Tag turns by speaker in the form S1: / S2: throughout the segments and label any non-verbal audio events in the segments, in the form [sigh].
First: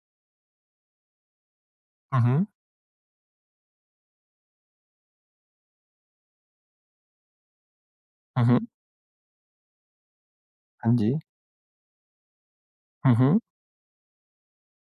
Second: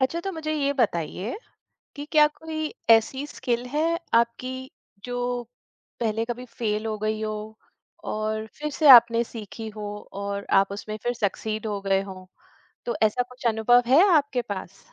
S1: अच्छा, तो मुझे ये बताइए कि
S2: हुँ,
S1: क्या
S2: हुँ।
S1: कोई ऐसी स्किल है आपकी जो पहले कभी फेल हो गई हो
S2: हुँ,
S1: और
S2: हुँ।
S1: फिर से आपने सीखी हो और आप
S2: हाँ
S1: उसमें
S2: जी।
S1: फिर सक्सीड हो गए हो? तो
S2: हुँ,
S1: ऐसा
S2: हुँ।
S1: कुछ अनुभव है आपके पास?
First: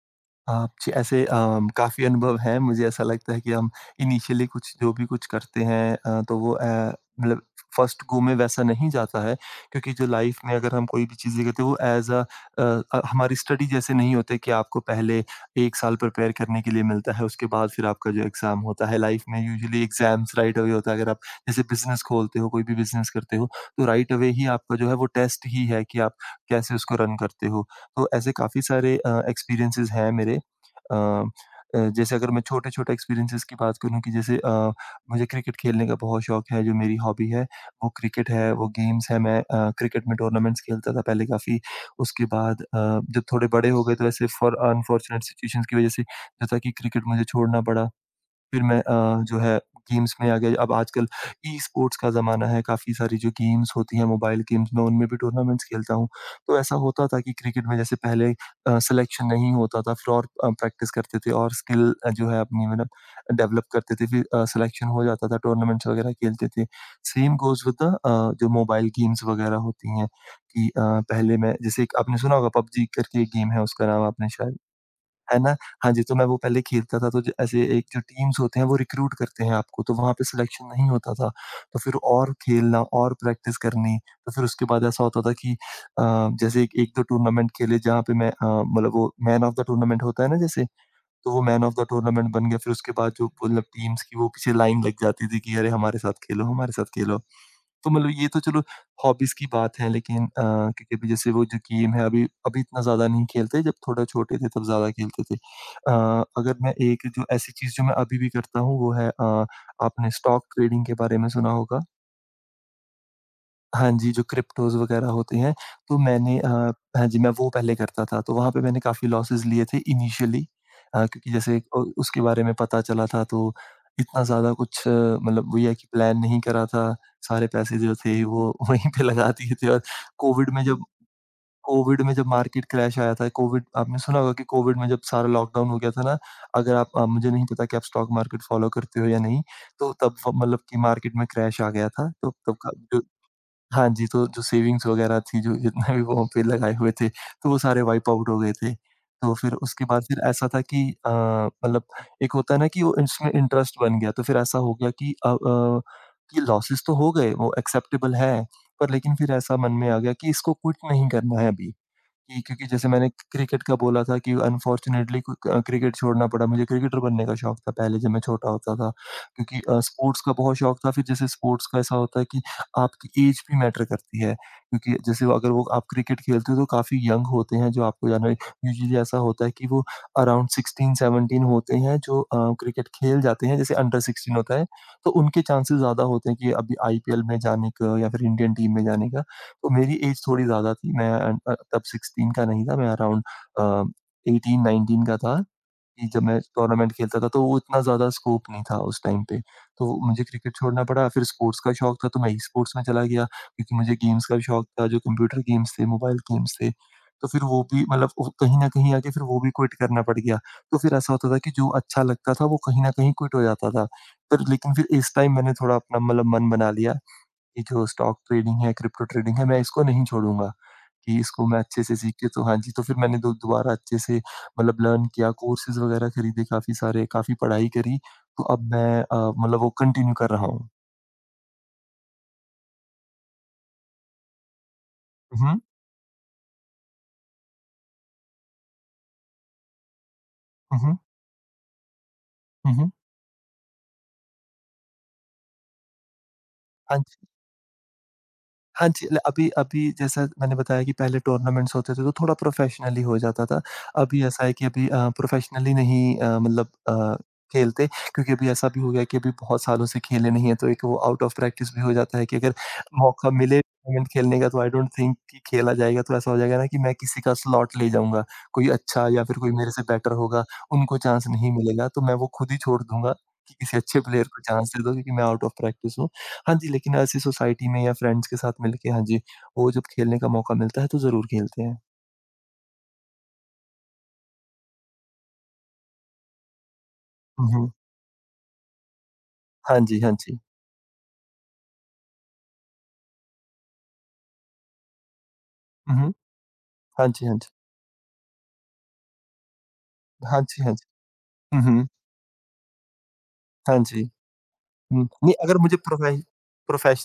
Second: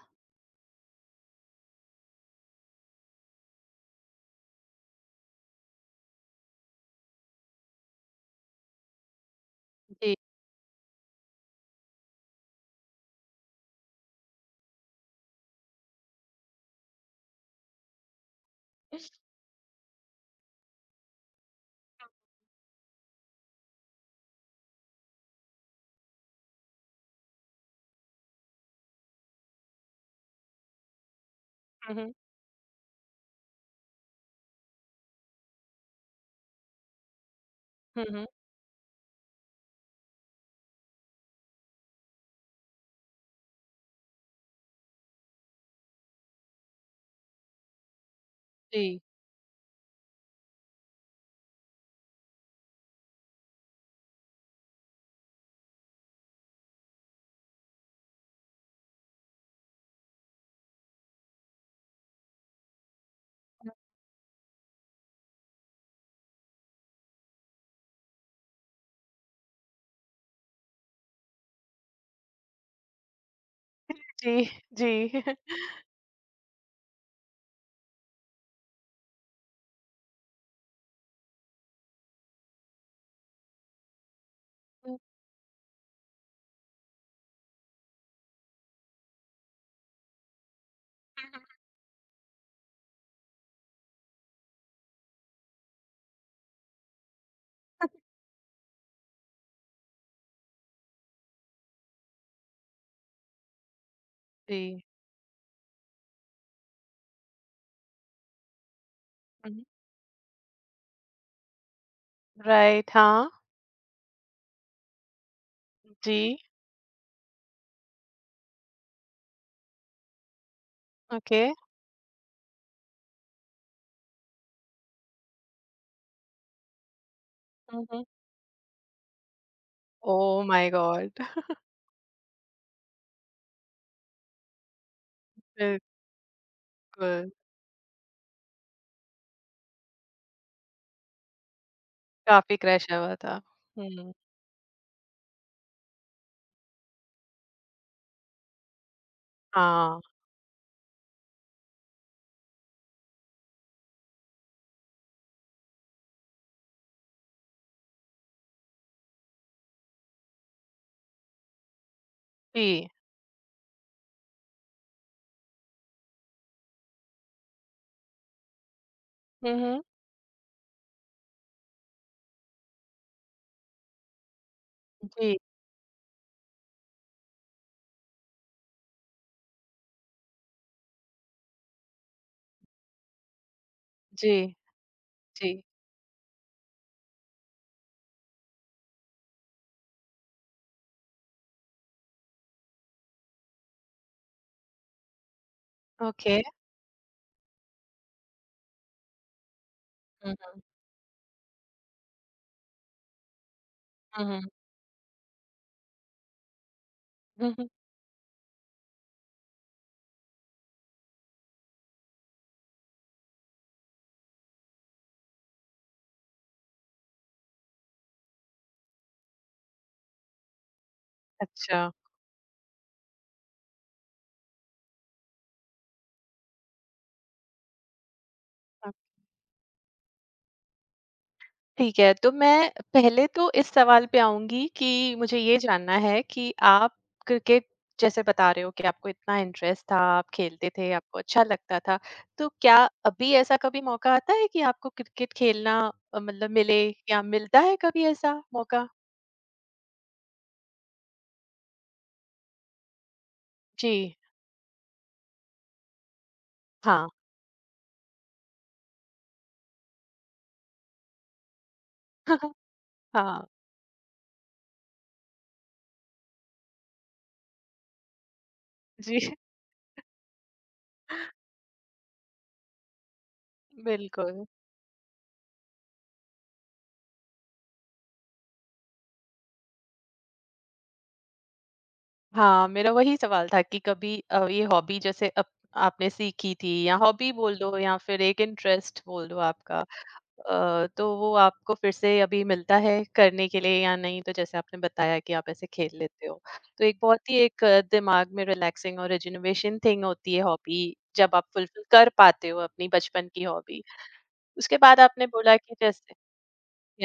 S2: आप जी, ऐसे काफ़ी अनुभव हैं। मुझे ऐसा लगता है कि हम इनिशियली कुछ जो भी कुछ करते हैं तो वो मतलब फर्स्ट गो में वैसा नहीं जाता है क्योंकि जो
S1: जी।
S2: लाइफ में अगर हम कोई भी चीज़ें करते हैं वो एज़ अ अ हमारी स्टडी जैसे नहीं होते कि आपको पहले 1 साल प्रिपेयर करने के लिए मिलता है, उसके बाद फिर आपका जो एग्ज़ाम होता है। लाइफ में यूजुअली एग्ज़ाम्स राइट अवे होता है। अगर आप जैसे बिज़नेस खोलते हो, कोई भी बिज़नेस करते हो, तो राइट अवे ही आपका जो है वो टेस्ट ही है कि आप कैसे उसको रन करते हो। तो ऐसे काफ़ी सारे एक्सपीरियंसेस हैं मेरे। अ
S1: हम्म।
S2: जैसे अगर मैं छोटे-छोटे एक्सपीरियंसेस की बात करूँ कि जैसे मुझे क्रिकेट खेलने का बहुत शौक है, जो मेरी हॉबी है, वो
S1: हम्म।
S2: क्रिकेट है, वो गेम्स है, मैं क्रिकेट में टूर्नामेंट्स खेलता था पहले काफ़ी। उसके बाद जब थोड़े बड़े हो गए तो ऐसे फ़ॉर अनफॉर्चुनेट सिचुएशंस की वजह से, जैसा कि क्रिकेट मुझे छोड़ना पड़ा। फिर मैं
S1: जी,
S2: जो है गेम्स में आ गया। अब आजकल ई स्पोर्ट्स का ज़माना है, काफ़ी सारी जो गेम्स होती हैं मोबाइल गेम्स में उनमें भी टूर्नामेंट्स खेलता हूँ। तो ऐसा होता था कि क्रिकेट में जैसे पहले सिलेक्शन नहीं होता था फिर और प्रैक्टिस करते थे और स्किल जो है अपनी मतलब डेवलप करते थे, फिर सिलेक्शन हो जाता था, टूर्नामेंट्स वगैरह खेलते थे। सेम गोज़ विद द जो मोबाइल गेम्स वगैरह होती हैं कि पहले मैं जैसे एक आपने सुना होगा पबजी करके एक गेम है उसका नाम आपने
S1: जी,
S2: शायद
S1: जी।
S2: है ना?
S1: [laughs]
S2: हाँ जी, तो मैं वो पहले खेलता था तो ज ऐसे एक जो टीम्स होते हैं वो रिक्रूट करते हैं आपको तो वहाँ पे सिलेक्शन नहीं होता था। तो फिर और खेलना और प्रैक्टिस करनी, तो फिर उसके बाद
S1: हम्म,
S2: ऐसा होता था कि जैसे एक 1-2 टूर्नामेंट खेले जहाँ पे मैं मतलब वो मैन ऑफ द टूर्नामेंट होता है ना जैसे, तो वो मैन ऑफ द टूर्नामेंट बन गया। फिर उसके बाद जो मतलब टीम्स की वो पीछे लाइन लग जाती थी कि अरे! हमारे साथ खेलो, हमारे साथ खेलो। तो मतलब ये तो चलो हॉबीज की बात है, लेकिन क्योंकि अभी जैसे वो जो गेम है अभी अभी इतना ज्यादा नहीं खेलते, जब थोड़ा छोटे थे तब
S1: जी।
S2: ज्यादा खेलते थे। अगर मैं एक जो ऐसी चीज जो मैं अभी भी करता हूँ वो है आपने स्टॉक ट्रेडिंग के बारे में सुना होगा।
S1: राइट, हाँ
S2: हाँ जी, जो क्रिप्टोज़ वग़ैरह होती हैं, तो
S1: जी।
S2: मैंने हाँ जी, मैं वो पहले करता था, तो वहाँ पे मैंने काफ़ी लॉसेस लिए थे इनिशियली। क्योंकि
S1: ओके।
S2: जैसे उसके बारे में पता चला था तो इतना ज़्यादा कुछ मतलब वही है कि प्लान नहीं करा था, सारे पैसे जो
S1: हम्म।
S2: थे वो [laughs] वहीं पे लगा दिए थे और
S1: ओ
S2: कोविड में
S1: माय
S2: जब
S1: गॉड!
S2: कोविड में जब मार्केट क्रैश आया था, कोविड आपने सुना होगा कि कोविड में जब सारा लॉकडाउन हो गया था ना, अगर आप
S1: बिल्कुल।
S2: मुझे नहीं पता कि आप स्टॉक मार्केट फ़ॉलो करते हो या नहीं, तो तब फ मतलब कि मार्केट में क्रैश आ गया था, तो तब
S1: काफी
S2: का
S1: क्रैश
S2: जो
S1: हुआ था।
S2: हाँ जी,
S1: हम्म।
S2: तो जो सेविंग्स वगैरह थी, जो जितना भी वहाँ पे लगाए हुए थे, तो वो सारे वाइप आउट हो गए थे। तो फिर उसके
S1: हाँ
S2: बाद फिर ऐसा था कि मतलब एक होता है ना कि वो इसमें इंटरेस्ट बन गया, तो फिर ऐसा हो गया कि कि लॉसेस तो हो गए, वो एक्सेप्टेबल है, पर लेकिन फिर ऐसा मन में आ गया कि इसको क्विट नहीं करना है अभी। कि क्योंकि
S1: जी।
S2: जैसे मैंने क्रिकेट का बोला था कि अनफ़ॉर्चुनेटली क्रिकेट छोड़ना पड़ा। मुझे क्रिकेटर बनने का शौक था पहले जब मैं छोटा होता था, क्योंकि
S1: हम्म।
S2: स्पोर्ट्स का बहुत शौक था। फिर जैसे स्पोर्ट्स का ऐसा होता है कि आपकी एज भी मैटर करती है, क्योंकि जैसे वो
S1: जी,
S2: अगर वो आप क्रिकेट खेलते हो तो काफ़ी यंग होते हैं जो आपको जाना, यूजुअली ऐसा होता है कि वो अराउंड 16-17 होते हैं जो क्रिकेट खेल जाते हैं। जैसे अंडर
S1: जी,
S2: 16 होता है तो उनके
S1: जी।
S2: चांसेस ज़्यादा होते हैं कि अभी आईपीएल में जाने का या फिर इंडियन टीम में जाने का। तो मेरी एज थोड़ी ज़्यादा थी, मैं तब 16 का नहीं था, मैं अराउंड अ, 18-19 का था कि जब
S1: ओके।
S2: मैं टूर्नामेंट खेलता था, तो वो इतना ज़्यादा स्कोप नहीं था उस टाइम पे। तो मुझे
S1: हुँ,
S2: क्रिकेट छोड़ना पड़ा, फिर स्पोर्ट्स का शौक था, तो मैं ई-स्पोर्ट्स में चला गया क्योंकि मुझे गेम्स का
S1: हुँ।
S2: भी शौक था, जो कंप्यूटर गेम्स थे, मोबाइल गेम्स थे। तो फिर
S1: हुँ,
S2: वो
S1: हुँ।
S2: भी मतलब वो कहीं न कहीं आके फिर वो भी क्विट करना पड़ गया। तो फिर ऐसा होता था कि जो अच्छा लगता था, वो कहीं न कहीं क्विट हो जाता था। पर लेकिन फिर इस टाइम मैंने थोड़ा अपना मतलब मन बना लिया, ये जो स्टॉक ट्रेडिंग है, क्रिप्टो ट्रेडिंग है, मैं इसको नहीं छोड़ूँगा, कि इसको मैं अच्छे
S1: अच्छा।
S2: से सीख के तो हाँ जी, तो फिर मैंने दो दोबारा अच्छे से मतलब लर्न किया, कोर्सेज़ वगैरह खरीदे काफ़ी सारे, काफ़ी पढ़ाई करी, तो अब
S1: अ,
S2: मैं मतलब वो कंटिन्यू कर रहा हूँ।
S1: ठीक है, तो मैं पहले तो इस सवाल पे आऊँगी कि मुझे
S2: हुँ,
S1: ये
S2: हुँ।
S1: जानना है कि आप क्रिकेट जैसे बता रहे हो कि आपको इतना इंटरेस्ट था, आप खेलते
S2: हुँ,
S1: थे,
S2: हुँ।
S1: आपको अच्छा लगता था, तो
S2: हुँ,
S1: क्या
S2: हुँ।
S1: अभी ऐसा कभी मौका आता है कि आपको क्रिकेट खेलना मतलब मिले,
S2: हाँ
S1: या
S2: जी।
S1: मिलता है कभी ऐसा मौका?
S2: हाँ जी, ल अभी अभी जैसा मैंने बताया कि पहले टूर्नामेंट्स होते थे तो थोड़ा प्रोफ़ेशनली हो जाता था।
S1: जी,
S2: अभी ऐसा है कि अभी प्रोफ़ेशनली नहीं मतलब
S1: हाँ।
S2: खेलते, क्योंकि अभी ऐसा भी हो गया है कि अभी बहुत सालों से खेले नहीं हैं तो एक वो आउट ऑफ प्रैक्टिस भी हो जाता है कि अगर
S1: [laughs]
S2: मौका
S1: हाँ,
S2: मिले टूर्नामेंट खेलने का तो आई डोंट थिंक कि खेला जाएगा। तो ऐसा हो जाएगा ना कि मैं किसी का स्लॉट ले जाऊँगा, कोई अच्छा
S1: जी।
S2: या
S1: [laughs]
S2: फिर कोई मेरे से बेटर होगा, उनको चांस नहीं मिलेगा तो मैं वो खुद ही छोड़ दूँगा कि किसी अच्छे प्लेयर को
S1: बिल्कुल।
S2: चांस दे दो क्योंकि मैं आउट ऑफ प्रैक्टिस हूँ। हाँ जी, लेकिन ऐसी सोसाइटी में या फ्रेंड्स के साथ मिलके, हाँ जी, वो जब खेलने का मौका मिलता है तो ज़रूर खेलते हैं।
S1: हाँ, मेरा वही सवाल था कि कभी ये हॉबी जैसे अप आपने सीखी थी, या हॉबी
S2: हुँ,
S1: बोल
S2: हुँ।
S1: दो या फिर एक इंटरेस्ट बोल दो आपका,
S2: हाँ जी, हाँ जी।
S1: तो वो आपको फिर से अभी मिलता है करने के लिए या नहीं? तो जैसे आपने बताया कि आप ऐसे खेल
S2: हुँ, हुँ।
S1: लेते हो। तो एक
S2: हाँ जी,
S1: बहुत
S2: हाँ
S1: ही
S2: जी।
S1: एक दिमाग में रिलैक्सिंग और रिजुनवेशन थिंग होती
S2: हाँ
S1: है
S2: जी, हाँ जी।
S1: हॉबी, जब आप
S2: हुँ,
S1: फुलफिल
S2: हुँ।
S1: कर पाते हो अपनी बचपन की
S2: हाँ
S1: हॉबी।
S2: जी।
S1: उसके बाद
S2: हुँ,
S1: आपने
S2: नहीं
S1: बोला
S2: अगर
S1: कि
S2: मुझे
S1: जैसे,
S2: प्रोफे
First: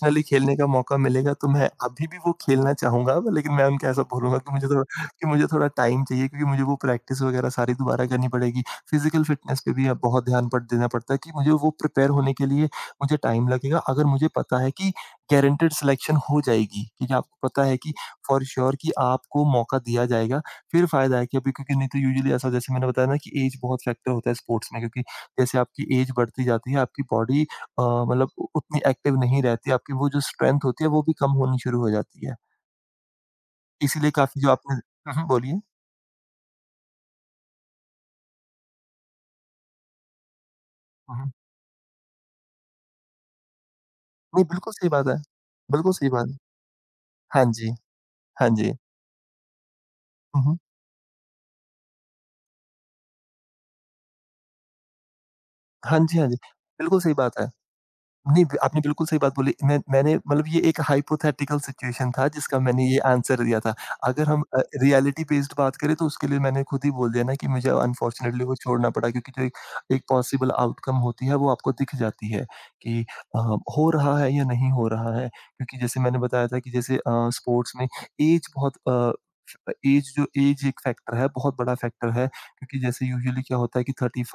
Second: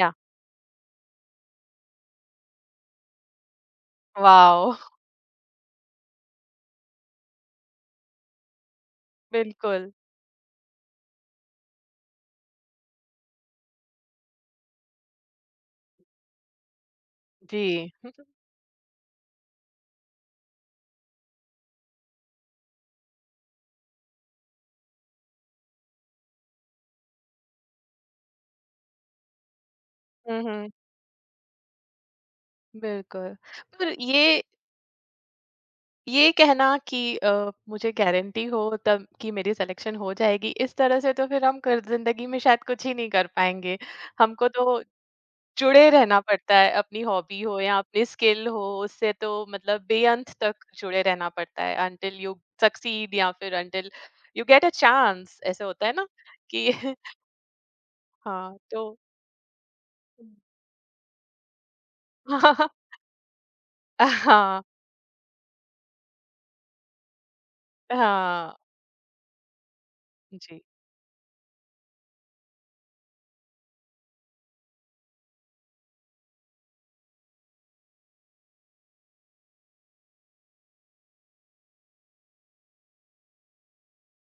S1: या
S2: खेलने का मौका मिलेगा तो मैं अभी भी वो खेलना चाहूँगा, लेकिन मैं उनको ऐसा बोलूँगा कि
S1: वॉव! [laughs]
S2: मुझे थोड़ा टाइम चाहिए क्योंकि मुझे वो प्रैक्टिस वगैरह सारी दोबारा करनी पड़ेगी। फ़िज़िकल फ़िटनेस पे भी
S1: बिल्कुल।
S2: अब बहुत ध्यान पड़ देना पड़ता है कि मुझे वो प्रिपेयर होने के लिए मुझे टाइम लगेगा। अगर मुझे पता है कि गारंटीड सिलेक्शन हो जाएगी, क्योंकि आपको
S1: जी।
S2: पता है कि
S1: [laughs]
S2: फ़ॉर श्योर कि आपको मौका दिया जाएगा, फिर फ़ायदा है कि अभी, क्योंकि नहीं तो यूजुअली ऐसा, जैसे मैंने बताया ना कि ऐज बहुत फैक्टर होता है स्पोर्ट्स में, क्योंकि जैसे आपकी ऐज बढ़ती जाती है, आपकी बॉडी अ, मतलब उ उतनी एक्टिव नहीं रहती, आपकी वो जो
S1: हुँ,
S2: स्ट्रेंथ
S1: हुँ,
S2: होती है वो भी कम होनी शुरू हो जाती है।
S1: बिल्कुल। पर
S2: इसीलिए
S1: ये
S2: काफ़ी जो आपने हुँ, हुँ, बोलिए।
S1: ये कहना कि मुझे गारंटी हो तब कि मेरी सिलेक्शन हो जाएगी, इस तरह से
S2: हुँ,
S1: तो
S2: हुँ।
S1: फिर हम कर ज़िंदगी में शायद कुछ ही नहीं कर पाएँगे।
S2: नहीं,
S1: हमको
S2: बिल्कुल
S1: तो
S2: सही बात है।
S1: जुड़े
S2: बिल्कुल सही
S1: रहना
S2: बात है।
S1: पड़ता है, अपनी हॉबी
S2: हाँ
S1: हो
S2: जी,
S1: या अपनी स्किल
S2: हाँ
S1: हो,
S2: जी।
S1: उससे तो मतलब बेअंत
S2: हुँ, हुँ।
S1: तक जुड़े रहना पड़ता है, अंटिल यू सक्सीड या फिर until you get a chance, ऐसे होता है
S2: हाँ
S1: ना
S2: जी, हाँ जी।
S1: कि
S2: बिल्कुल सही
S1: [laughs]
S2: बात है। नहीं,
S1: हाँ,
S2: आपने
S1: तो
S2: बिल्कुल सही बात बोली। मैंने मतलब ये एक हाइपोथेटिकल सिचुएशन था जिसका मैंने
S1: [laughs]
S2: ये आंसर दिया था।
S1: हाँ,
S2: अगर हम
S1: हाँ,
S2: रियलिटी बेस्ड बात करें तो उसके लिए मैंने खुद ही बोल दिया ना कि मुझे अनफॉर्चुनेटली
S1: हाँ,
S2: वो छोड़ना पड़ा, क्योंकि जो एक एक पॉसिबल
S1: जी,
S2: आउटकम होती है वो आपको दिख जाती है कि अ, हो रहा है या नहीं हो रहा है। क्योंकि जैसे मैंने बताया था कि जैसे स्पोर्ट्स में ऐज बहुत ऐज एक फैक्टर है, बहुत बड़ा फैक्टर है, क्योंकि जैसे यूजुअली क्या होता है कि 35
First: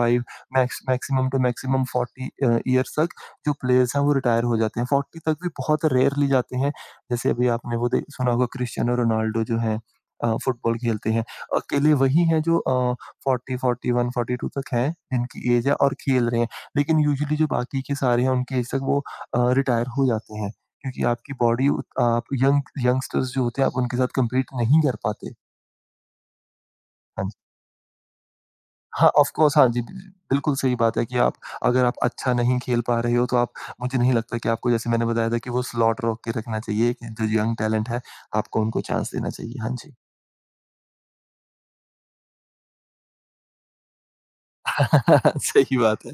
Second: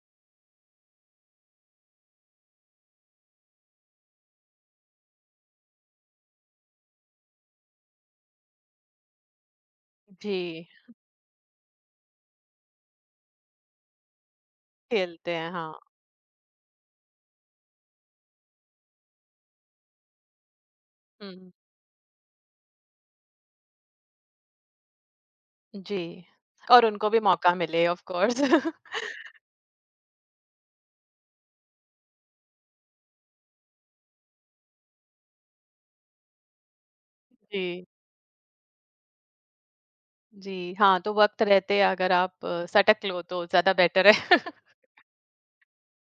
S2: max maximum to maximum 40 years तक जो प्लेयर्स हैं वो रिटायर हो जाते हैं, 40 तक भी बहुत रेयरली जाते हैं। जैसे अभी आपने वो दे सुना होगा क्रिस्टियानो रोनाल्डो जो हैं
S1: जी,
S2: फुटबॉल खेलते हैं। अकेले वही हैं जो 40, 41, 42 तक हैं
S1: खेलते हैं,
S2: जिनकी एज है
S1: हाँ।
S2: और खेल रहे हैं। लेकिन यूजुअली जो बाकी के सारे हैं उनकी एज तक वो रिटायर हो जाते हैं। क्योंकि
S1: हुँ,
S2: आपकी
S1: हुँ।
S2: बॉडी उत आप यंग यंगस्टर्स जो होते हैं आप उनके साथ कंपीट नहीं कर पाते।
S1: जी, और उनको भी
S2: हाँ,
S1: मौका मिले ऑफ़ कोर्स। [laughs]
S2: हाँ, ऑफ़ कोर्स हाँ जी, बिल्कुल सही बात है कि आप, अगर आप अच्छा नहीं खेल पा रहे हो तो आप, मुझे नहीं लगता कि आपको, जैसे मैंने बताया था कि वो स्लॉट रोक के रखना चाहिए कि जो यंग
S1: जी,
S2: टैलेंट है, आपको उनको चांस देना चाहिए। हाँ जी।
S1: जी, हाँ, तो वक़्त रहते अगर आप सटक लो तो ज़्यादा बेटर है। [laughs]
S2: [laughs] सही बात है।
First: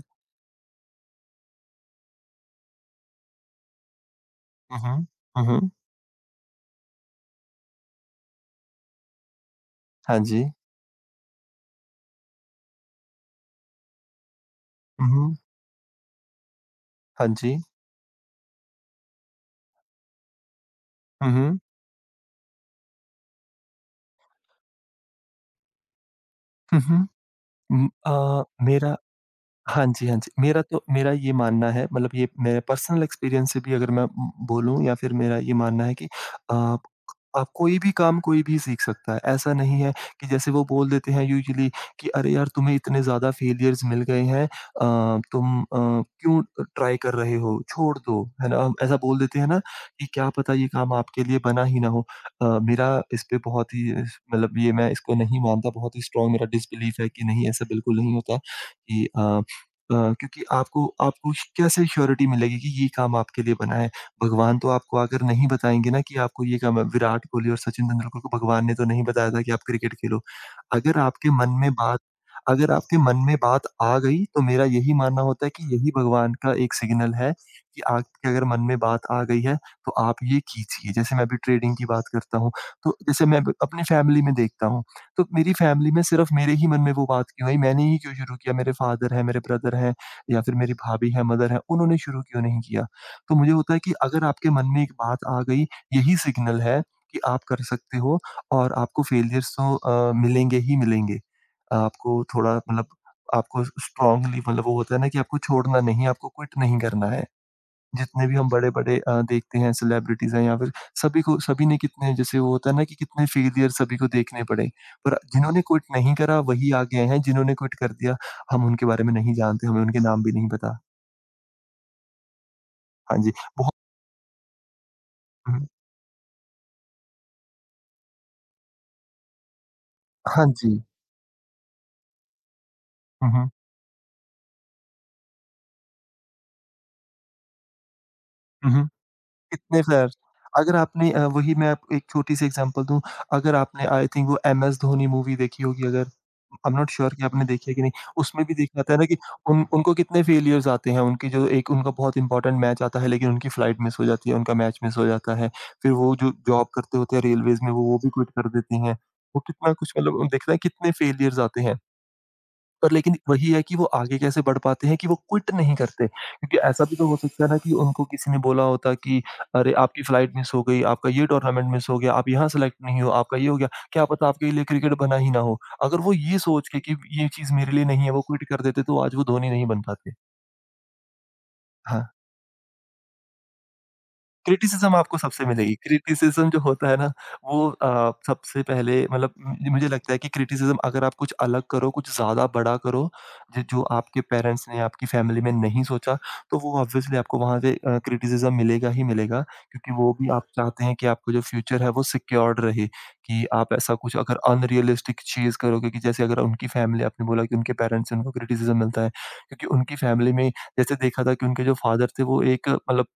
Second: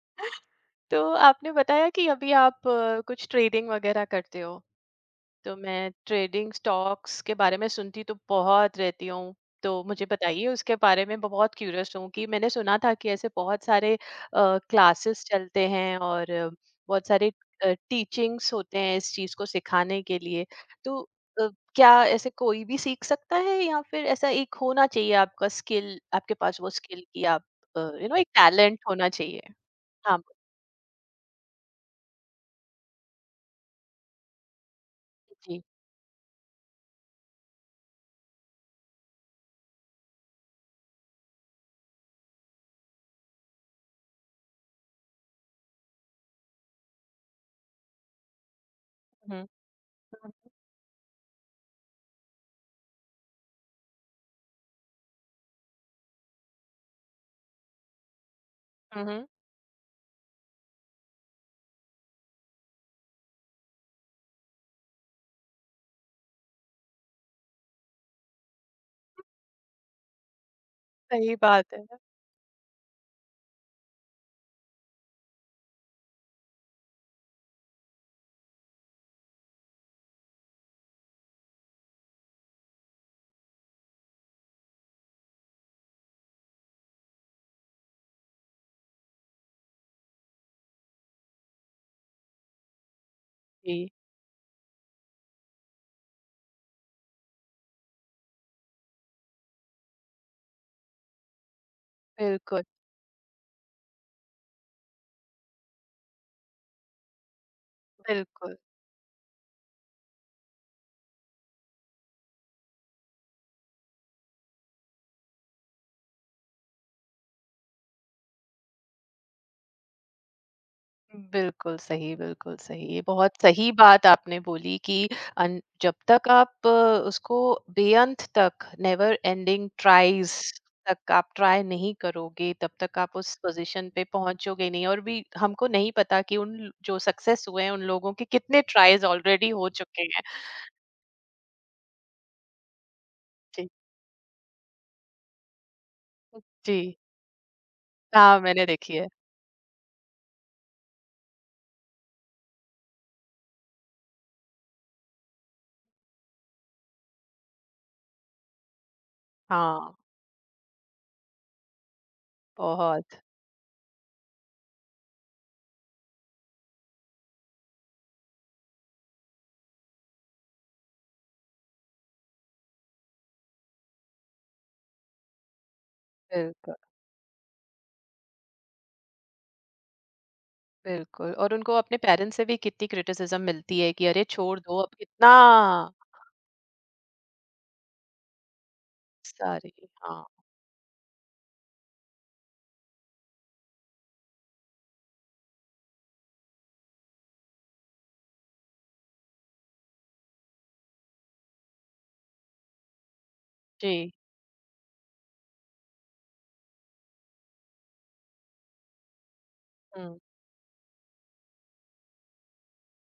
S1: तो आपने बताया कि अभी आप कुछ ट्रेडिंग वग़ैरह करते हो।
S2: हुँ, हुँ। हुँ,
S1: तो
S2: हुँ।
S1: मैं ट्रेडिंग स्टॉक्स के बारे में सुनती तो बहुत रहती हूँ। तो मुझे
S2: हाँ जी।
S1: बताइए, उसके बारे में बहुत क्यूरियस हूँ कि मैंने सुना था कि ऐसे बहुत सारे
S2: हुँ,
S1: क्लासेस
S2: हुँ।
S1: चलते हैं, और बहुत सारे
S2: हाँ जी।
S1: टीचिंग्स होते हैं इस चीज़ को सिखाने के लिए। तो
S2: हुँ,
S1: अ,
S2: हुँ।
S1: क्या ऐसे कोई भी सीख सकता है, या फिर ऐसा एक होना चाहिए आपका स्किल, आपके पास वो
S2: हुँ,
S1: स्किल
S2: हुँ।
S1: कि आप, एक टैलेंट
S2: मेरा
S1: होना चाहिए?
S2: हाँ जी, हाँ
S1: हाँ,
S2: जी। मेरा तो मेरा ये मानना है, मतलब ये मेरे पर्सनल एक्सपीरियंस से भी अगर मैं बोलूँ या फिर मेरा ये
S1: जी।
S2: मानना है कि आप आप कोई भी काम कोई भी सीख सकता है। ऐसा नहीं है कि जैसे वो बोल देते हैं यूजुअली कि अरे यार तुम्हें इतने ज़्यादा फेलियर्स मिल गए हैं तुम क्यों ट्राई कर रहे हो? छोड़ दो, है ना? ऐसा बोल देते
S1: हुँ,
S2: हैं ना कि क्या
S1: हुँ,
S2: पता ये काम आपके लिए बना ही ना हो। मेरा इस पे बहुत ही इस मतलब ये मैं इसको नहीं मानता, बहुत ही स्ट्रॉन्ग मेरा डिसबिलीफ है कि नहीं ऐसा बिल्कुल नहीं होता
S1: हुँ,
S2: कि
S1: हुँ।
S2: क्योंकि आपको आपको श कैसे श्योरिटी मिलेगी कि ये काम आपके लिए बना है? भगवान तो आपको अगर नहीं बताएँगे ना कि आपको ये काम है विराट कोहली और सचिन तेंदुलकर को भगवान ने तो नहीं बताया था कि आप क्रिकेट खेलो। अगर आपके
S1: सही
S2: मन में
S1: बात है।
S2: बात अगर आपके मन में बात आ गई तो मेरा यही मानना होता है कि यही भगवान का एक सिग्नल है कि आपके अगर मन में बात आ गई है तो आप ये कीजिए। जैसे मैं अभी ट्रेडिंग की बात करता हूँ, तो जैसे मैं ब अपनी फैमिली में देखता हूँ, तो मेरी फैमिली में सिर्फ मेरे ही मन में वो बात क्यों आई? मैंने ही क्यों शुरू किया? मेरे फादर हैं, मेरे ब्रदर हैं या फिर मेरी भाभी है, मदर है, उन्होंने शुरू क्यों नहीं किया? तो मुझे होता है
S1: जी,
S2: कि अगर आपके मन में एक बात आ गई, यही सिग्नल है कि आप कर सकते हो और आपको फेलियर्स तो मिलेंगे ही मिलेंगे। आपको थोड़ा
S1: बिल्कुल,
S2: मतलब आपको स्ट्रांगली मतलब वो होता है ना कि आपको छोड़ना नहीं है, आपको क्विट नहीं करना है। जितने भी हम
S1: बिल्कुल।
S2: बड़े-बड़े देखते हैं सेलिब्रिटीज़ हैं या फिर सभी को सभी ने कितने जैसे वो होता है ना कि कितने फेलियर सभी को देखने पड़े। पर जिन्होंने क्विट नहीं करा वही आगे आए हैं, जिन्होंने क्विट कर दिया हम उनके बारे में नहीं जानते, हमें उनके नाम भी नहीं पता।
S1: बिल्कुल सही, बिल्कुल सही। ये
S2: हाँ जी,
S1: बहुत सही
S2: बहुत
S1: बात आपने बोली कि
S2: हुँ,
S1: अन
S2: हुँ।
S1: जब तक आप उसको बेअंत तक, नेवर एंडिंग ट्राइज़
S2: हाँ जी।
S1: तक आप ट्राई नहीं करोगे, तब तक आप
S2: हुँ,
S1: उस
S2: हुँ।
S1: पोज़ीशन पे पहुँचोगे नहीं, और भी हमको नहीं पता कि जो सक्सेस हुए हैं, उन लोगों के कितने
S2: हुँ, हुँ।
S1: ट्राइज़ ऑलरेडी हो
S2: कितने
S1: चुके
S2: फ्लेयर्स
S1: हैं।
S2: अगर आपने वही मैं आपको एक छोटी-सी एग्ज़ाम्पल दूँ, अगर
S1: जी।
S2: आपने आई थिंक वो एमएस धोनी मूवी देखी होगी अगर, आई
S1: जी।
S2: एम नॉट श्योर कि आपने देखी है कि नहीं,
S1: हाँ,
S2: उसमें भी
S1: मैंने
S2: देखा जाता
S1: देखी
S2: है ना
S1: है।
S2: कि उन उनको कितने फेल्योर्स आते हैं, उनकी जो एक उनका बहुत इंपॉर्टेंट मैच आता है लेकिन उनकी फ्लाइट मिस हो जाती है, उनका मैच मिस हो जाता है। फिर वो जो जॉब करते होते हैं रेलवेज़ में वो भी क्विट कर देती हैं। वो कितना
S1: हाँ,
S2: कुछ मतलब देखना है कितने फेल्योर्स आते हैं। पर लेकिन
S1: बहुत।
S2: वही है कि वो आगे कैसे बढ़ पाते हैं कि वो क्विट नहीं करते। क्योंकि ऐसा भी तो हो सकता है ना कि उनको किसी ने बोला होता कि अरे! आपकी फ्लाइट मिस हो गई, आपका ये टूर्नामेंट मिस हो गया, आप यहाँ सेलेक्ट नहीं हो, आपका ये हो गया। क्या पता आपके लिए क्रिकेट बना ही ना हो। अगर वो ये सोच
S1: बिल्कुल,
S2: के कि ये चीज़ मेरे लिए नहीं है, वो क्विट कर देते तो आज वो धोनी नहीं बन पाते।
S1: बिल्कुल। और उनको अपने
S2: हाँ।
S1: पेरेंट्स से भी कितनी क्रिटिसिज़्म मिलती है कि अरे छोड़ दो, अब
S2: क्रिटिसिज्म आपको
S1: कितना
S2: सबसे मिलेगी। क्रिटिसिज्म जो होता है ना वो सबसे पहले मतलब म
S1: सारी,
S2: मुझे लगता है
S1: हाँ,
S2: कि क्रिटिसिज्म अगर आप कुछ अलग करो, कुछ ज़्यादा बड़ा करो, ज जो आपके पेरेंट्स ने, आपकी फैमिली में नहीं सोचा, तो वो ऑब्वियसली आपको वहाँ से क्रिटिसिज्म मिलेगा ही मिलेगा क्योंकि वो भी आप चाहते हैं कि आपका जो फ्यूचर है वो सिक्योर्ड रहे, कि आप ऐसा
S1: जी,
S2: कुछ अगर अनरियलिस्टिक चीज़ करोगे कि जैसे अगर उनकी फैमिली आपने बोला कि उनके पेरेंट्स से उनको क्रिटिसिज्म मिलता है क्योंकि उनकी
S1: हुँ,
S2: फैमिली में जैसे देखा था कि उनके जो फादर थे वो एक मतलब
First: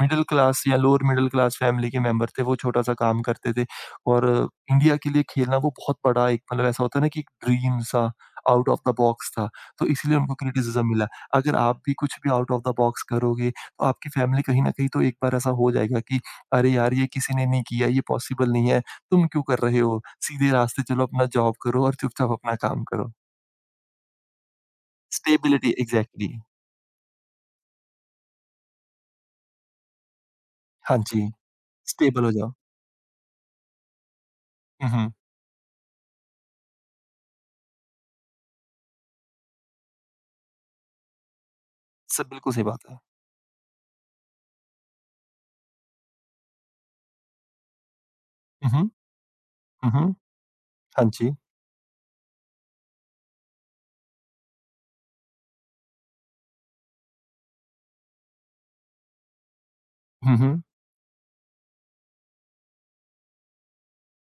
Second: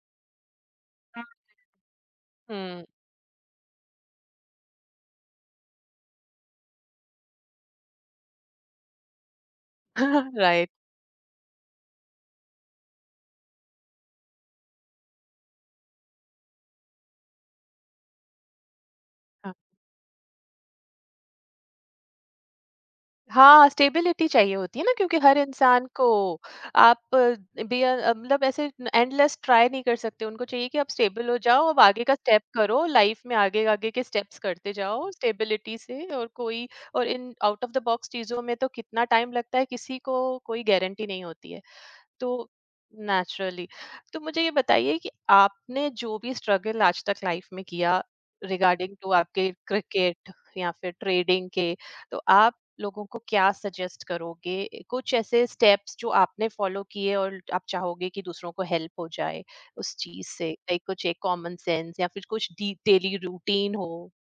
S2: मिडल क्लास या लोअर मिडल क्लास फैमिली के मेंबर थे, वो
S1: हुँ,
S2: छोटा-सा काम करते थे और इंडिया के लिए खेलना वो बहुत बड़ा एक मतलब ऐसा होता है ना कि एक ड्रीम सा आउट ऑफ द बॉक्स था, तो इसीलिए उनको
S1: [laughs] राइट,
S2: क्रिटिसिज़्म मिला। अगर आप भी कुछ भी आउट ऑफ द बॉक्स करोगे, तो आपकी फैमिली कहीं न कहीं तो एक बार ऐसा हो जाएगा कि अरे यार! ये किसी ने नहीं किया, ये पॉसिबल नहीं है, तुम क्यों
S1: हाँ,
S2: कर रहे हो? सीधे रास्ते चलो, अपना जॉब करो और चुपचाप अपना काम करो।
S1: हाँ, स्टेबिलिटी चाहिए होती है ना, क्योंकि हर
S2: स्टेबिलिटी
S1: इंसान को
S2: एग्ज़ैक्टली।
S1: आप मतलब ऐसे एंडलेस ट्राई नहीं कर सकते, उनको चाहिए कि आप
S2: हाँ जी,
S1: स्टेबल हो जाओ, अब आगे का
S2: स्टेबल हो
S1: स्टेप
S2: जाओ।
S1: करो, लाइफ में आगे-आगे के स्टेप्स करते
S2: हुँ,
S1: जाओ
S2: हुँ।
S1: स्टेबिलिटी से, और कोई और इन आउट ऑफ द बॉक्स चीज़ों में तो कितना टाइम लगता है किसी को, कोई गारंटी नहीं होती है।
S2: सब
S1: तो
S2: बिल्कुल सही बात है।
S1: नेचुरली, तो मुझे ये बताइए कि आपने जो भी स्ट्रगल आज तक लाइफ में किया,
S2: हुँ, हुँ।
S1: रिगार्डिंग टू आपके
S2: हुँ, हुँ।
S1: क्रिकेट या फिर
S2: हाँ जी।
S1: ट्रेडिंग के, तो आप लोगों को क्या सजेस्ट करोगे? कुछ ऐसे स्टेप्स जो आपने फॉलो किए और आप चाहोगे कि दूसरों को हेल्प हो जाए उस चीज
S2: हुँ,
S1: से,
S2: हुँ।
S1: लाइक कुछ एक कॉमन सेंस या फिर कुछ डेली रूटीन हो,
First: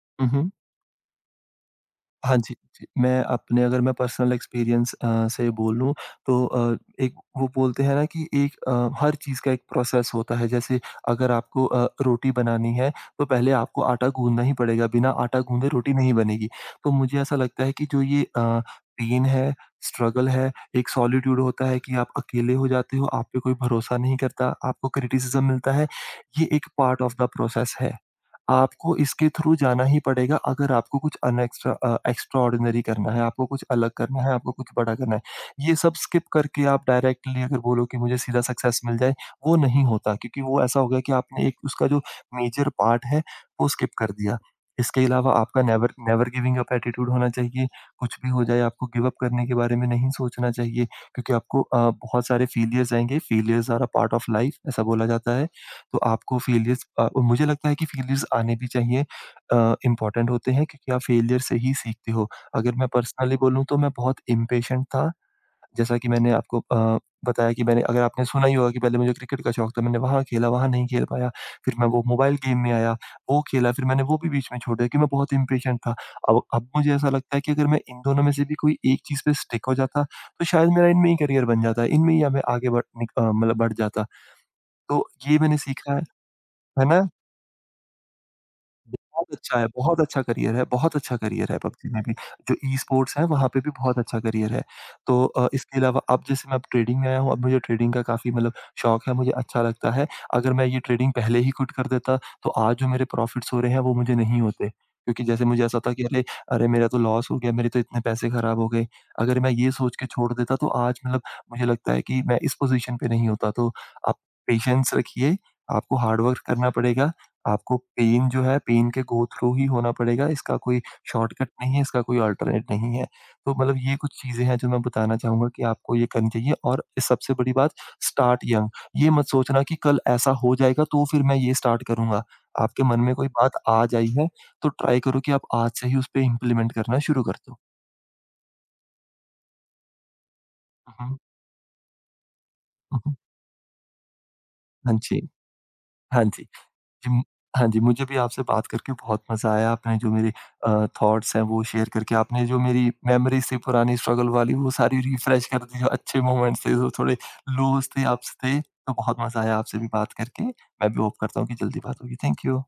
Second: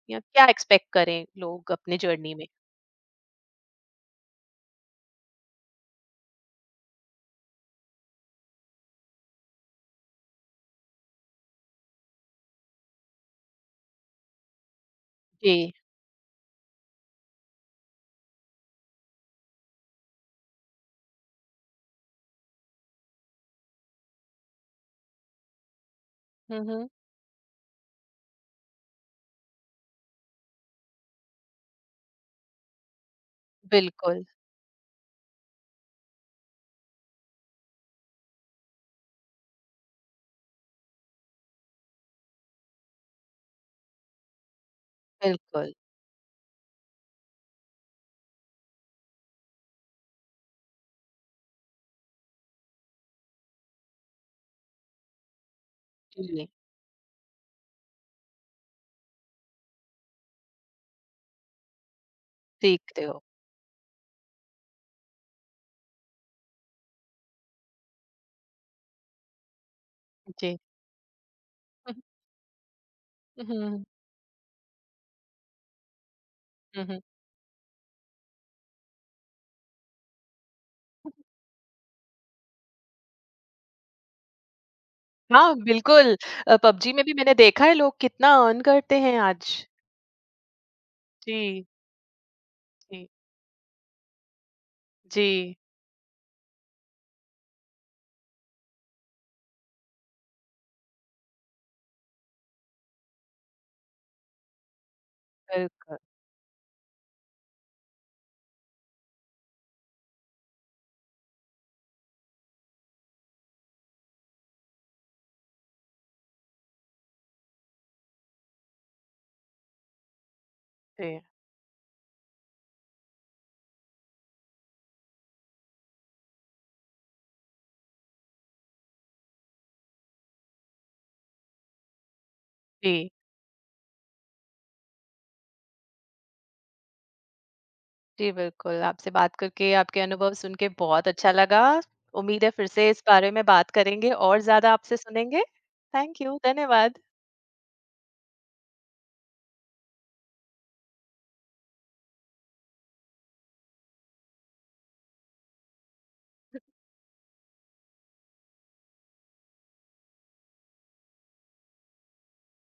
S1: या
S2: हुँ,
S1: क्या
S2: हुँ।
S1: एक्सपेक्ट करें लोग अपने जर्नी
S2: हाँ
S1: में?
S2: जी, जी। मैं अपने अगर मैं पर्सनल एक्सपीरियंस से बोलूँ तो एक वो बोलते हैं ना कि एक हर चीज़ का एक प्रोसेस होता है। जैसे अगर आपको रोटी बनानी है तो पहले आपको आटा गूँधना ही पड़ेगा, बिना आटा गूँधे
S1: जी।
S2: रोटी नहीं बनेगी। तो मुझे ऐसा लगता है कि जो ये पेन है, स्ट्रगल है, एक सॉलिट्यूड होता है कि आप अकेले हो जाते हो, आप पे कोई भरोसा नहीं करता, आपको क्रिटिसिज़्म मिलता है, ये एक
S1: हम्म।
S2: पार्ट ऑफ द प्रोसेस है। आपको इसके थ्रू जाना ही पड़ेगा अगर आपको कुछ अन एक्स्ट्रा एक्स्ट्राऑर्डिनरी करना है, आपको कुछ अलग करना
S1: बिल्कुल,
S2: है, आपको कुछ बड़ा करना है। ये सब स्किप करके आप डायरेक्टली अगर बोलो कि मुझे सीधा सक्सेस मिल जाए, वो नहीं होता क्योंकि वो ऐसा हो गया कि आपने एक उसका जो मेजर पार्ट है, वो स्किप कर दिया। इसके अलावा आपका
S1: बिल्कुल।
S2: Never never giving up attitude होना चाहिए। कुछ भी हो जाए आपको गिव अप करने के बारे में नहीं सोचना चाहिए क्योंकि आपको बहुत सारे फेलियर्स आएँगे, failures are a part of life ऐसा बोला जाता है। तो आपको
S1: जी,
S2: फेलियर्स मुझे लगता है कि फेलियर्स आने भी चाहिए इम्पोर्टेंट होते हैं क्योंकि आप फेलियर से ही सीखते हो। अगर मैं
S1: सीखते हो।
S2: पर्सनली बोलूँ तो मैं बहुत इम्पेशेंट था, जैसा कि मैंने आपको बताया कि मैंने अगर आपने सुना ही होगा कि पहले मुझे क्रिकेट का शौक था, मैंने वहाँ खेला,
S1: जी।
S2: वहाँ नहीं खेल पाया, फिर मैं वो मोबाइल गेम में आया, वो खेला,
S1: हुँ,
S2: फिर मैंने वो भी बीच में छोड़ दिया क्योंकि मैं बहुत इम्पेशेंट था। अब
S1: हुँ,
S2: मुझे
S1: हुँ।
S2: ऐसा लगता है कि अगर मैं इन दोनों में से भी कोई एक चीज़ पे स्टिक हो जाता, तो शायद मेरा इनमें ही करियर बन जाता, इनमें ही या मैं आगे बढ़ निक मतलब बढ़ जाता। तो ये
S1: हाँ,
S2: मैंने सीखा
S1: बिल्कुल,
S2: है
S1: पबजी
S2: ना?
S1: में भी मैंने देखा है लोग कितना अर्न करते हैं
S2: बहुत
S1: आज।
S2: अच्छा है, बहुत अच्छा करियर है, बहुत अच्छा करियर है
S1: जी,
S2: पबजी में भी। जो
S1: जी,
S2: ई-स्पोर्ट्स है वहाँ पे भी बहुत अच्छा करियर है। तो
S1: जी,
S2: इसके अलावा अब जैसे मैं अब ट्रेडिंग में आया हूँ, अब मुझे ट्रेडिंग का काफ़ी मतलब शौक है, मुझे अच्छा लगता है। अगर मैं ये ट्रेडिंग पहले ही क्विट कर देता तो आज जो मेरे प्रॉफ़िट्स हो रहे हैं वो मुझे नहीं होते। क्योंकि जैसे मुझे ऐसा था
S1: बिल्कुल,
S2: कि अरे, अरे मेरा तो लॉस हो गया, मेरे तो इतने पैसे ख़राब हो गए। अगर मैं ये सोच के छोड़ देता तो आज मतलब मुझे लगता है कि मैं इस पोज़ीशन पे नहीं होता। तो आप पेशेंस रखिए, आपको हार्ड वर्क करना पड़ेगा। आपको पेन जो है, पेन के गो थ्रू ही होना पड़ेगा, इसका कोई
S1: जी,
S2: शॉर्टकट नहीं है, इसका कोई अल्टरनेट नहीं है। तो मतलब ये कुछ चीज़ें हैं जो मैं बताना चाहूँगा कि आपको ये करनी चाहिए और इस सबसे बड़ी बात स्टार्ट यंग, ये मत सोचना कि कल ऐसा हो जाएगा तो फिर मैं ये स्टार्ट करूँगा। आपके
S1: जी।
S2: मन में कोई बात आज आई है, तो ट्राई करो कि आप आज से ही उस पे इम्प्लीमेंट करना शुरू कर दो।
S1: जी, बिल्कुल, आपसे बात करके, आपके अनुभव सुन के
S2: हुँ,
S1: बहुत
S2: हुँ,
S1: अच्छा लगा। उम्मीद है फिर से
S2: हुँ,
S1: इस
S2: हुँ।
S1: बारे में बात करेंगे और ज़्यादा
S2: हाँ
S1: आपसे
S2: जी,
S1: सुनेंगे। थैंक
S2: हाँ
S1: यू,
S2: जी।
S1: धन्यवाद।
S2: जी, म हाँ जी, मुझे भी आपसे बात करके बहुत मज़ा आया। आपने जो मेरे थॉट्स हैं वो शेयर करके आपने जो मेरी मेमोरीज़ थी पुरानी स्ट्रगल वाली वो सारी रिफ्रेश कर दी, जो अच्छे मोमेंट्स थे, जो थोड़े लोज़ थे, अप्स थे। तो बहुत मज़ा आया आपसे भी बात करके। मैं भी होप करता हूँ कि जल्दी बात होगी। Thank you.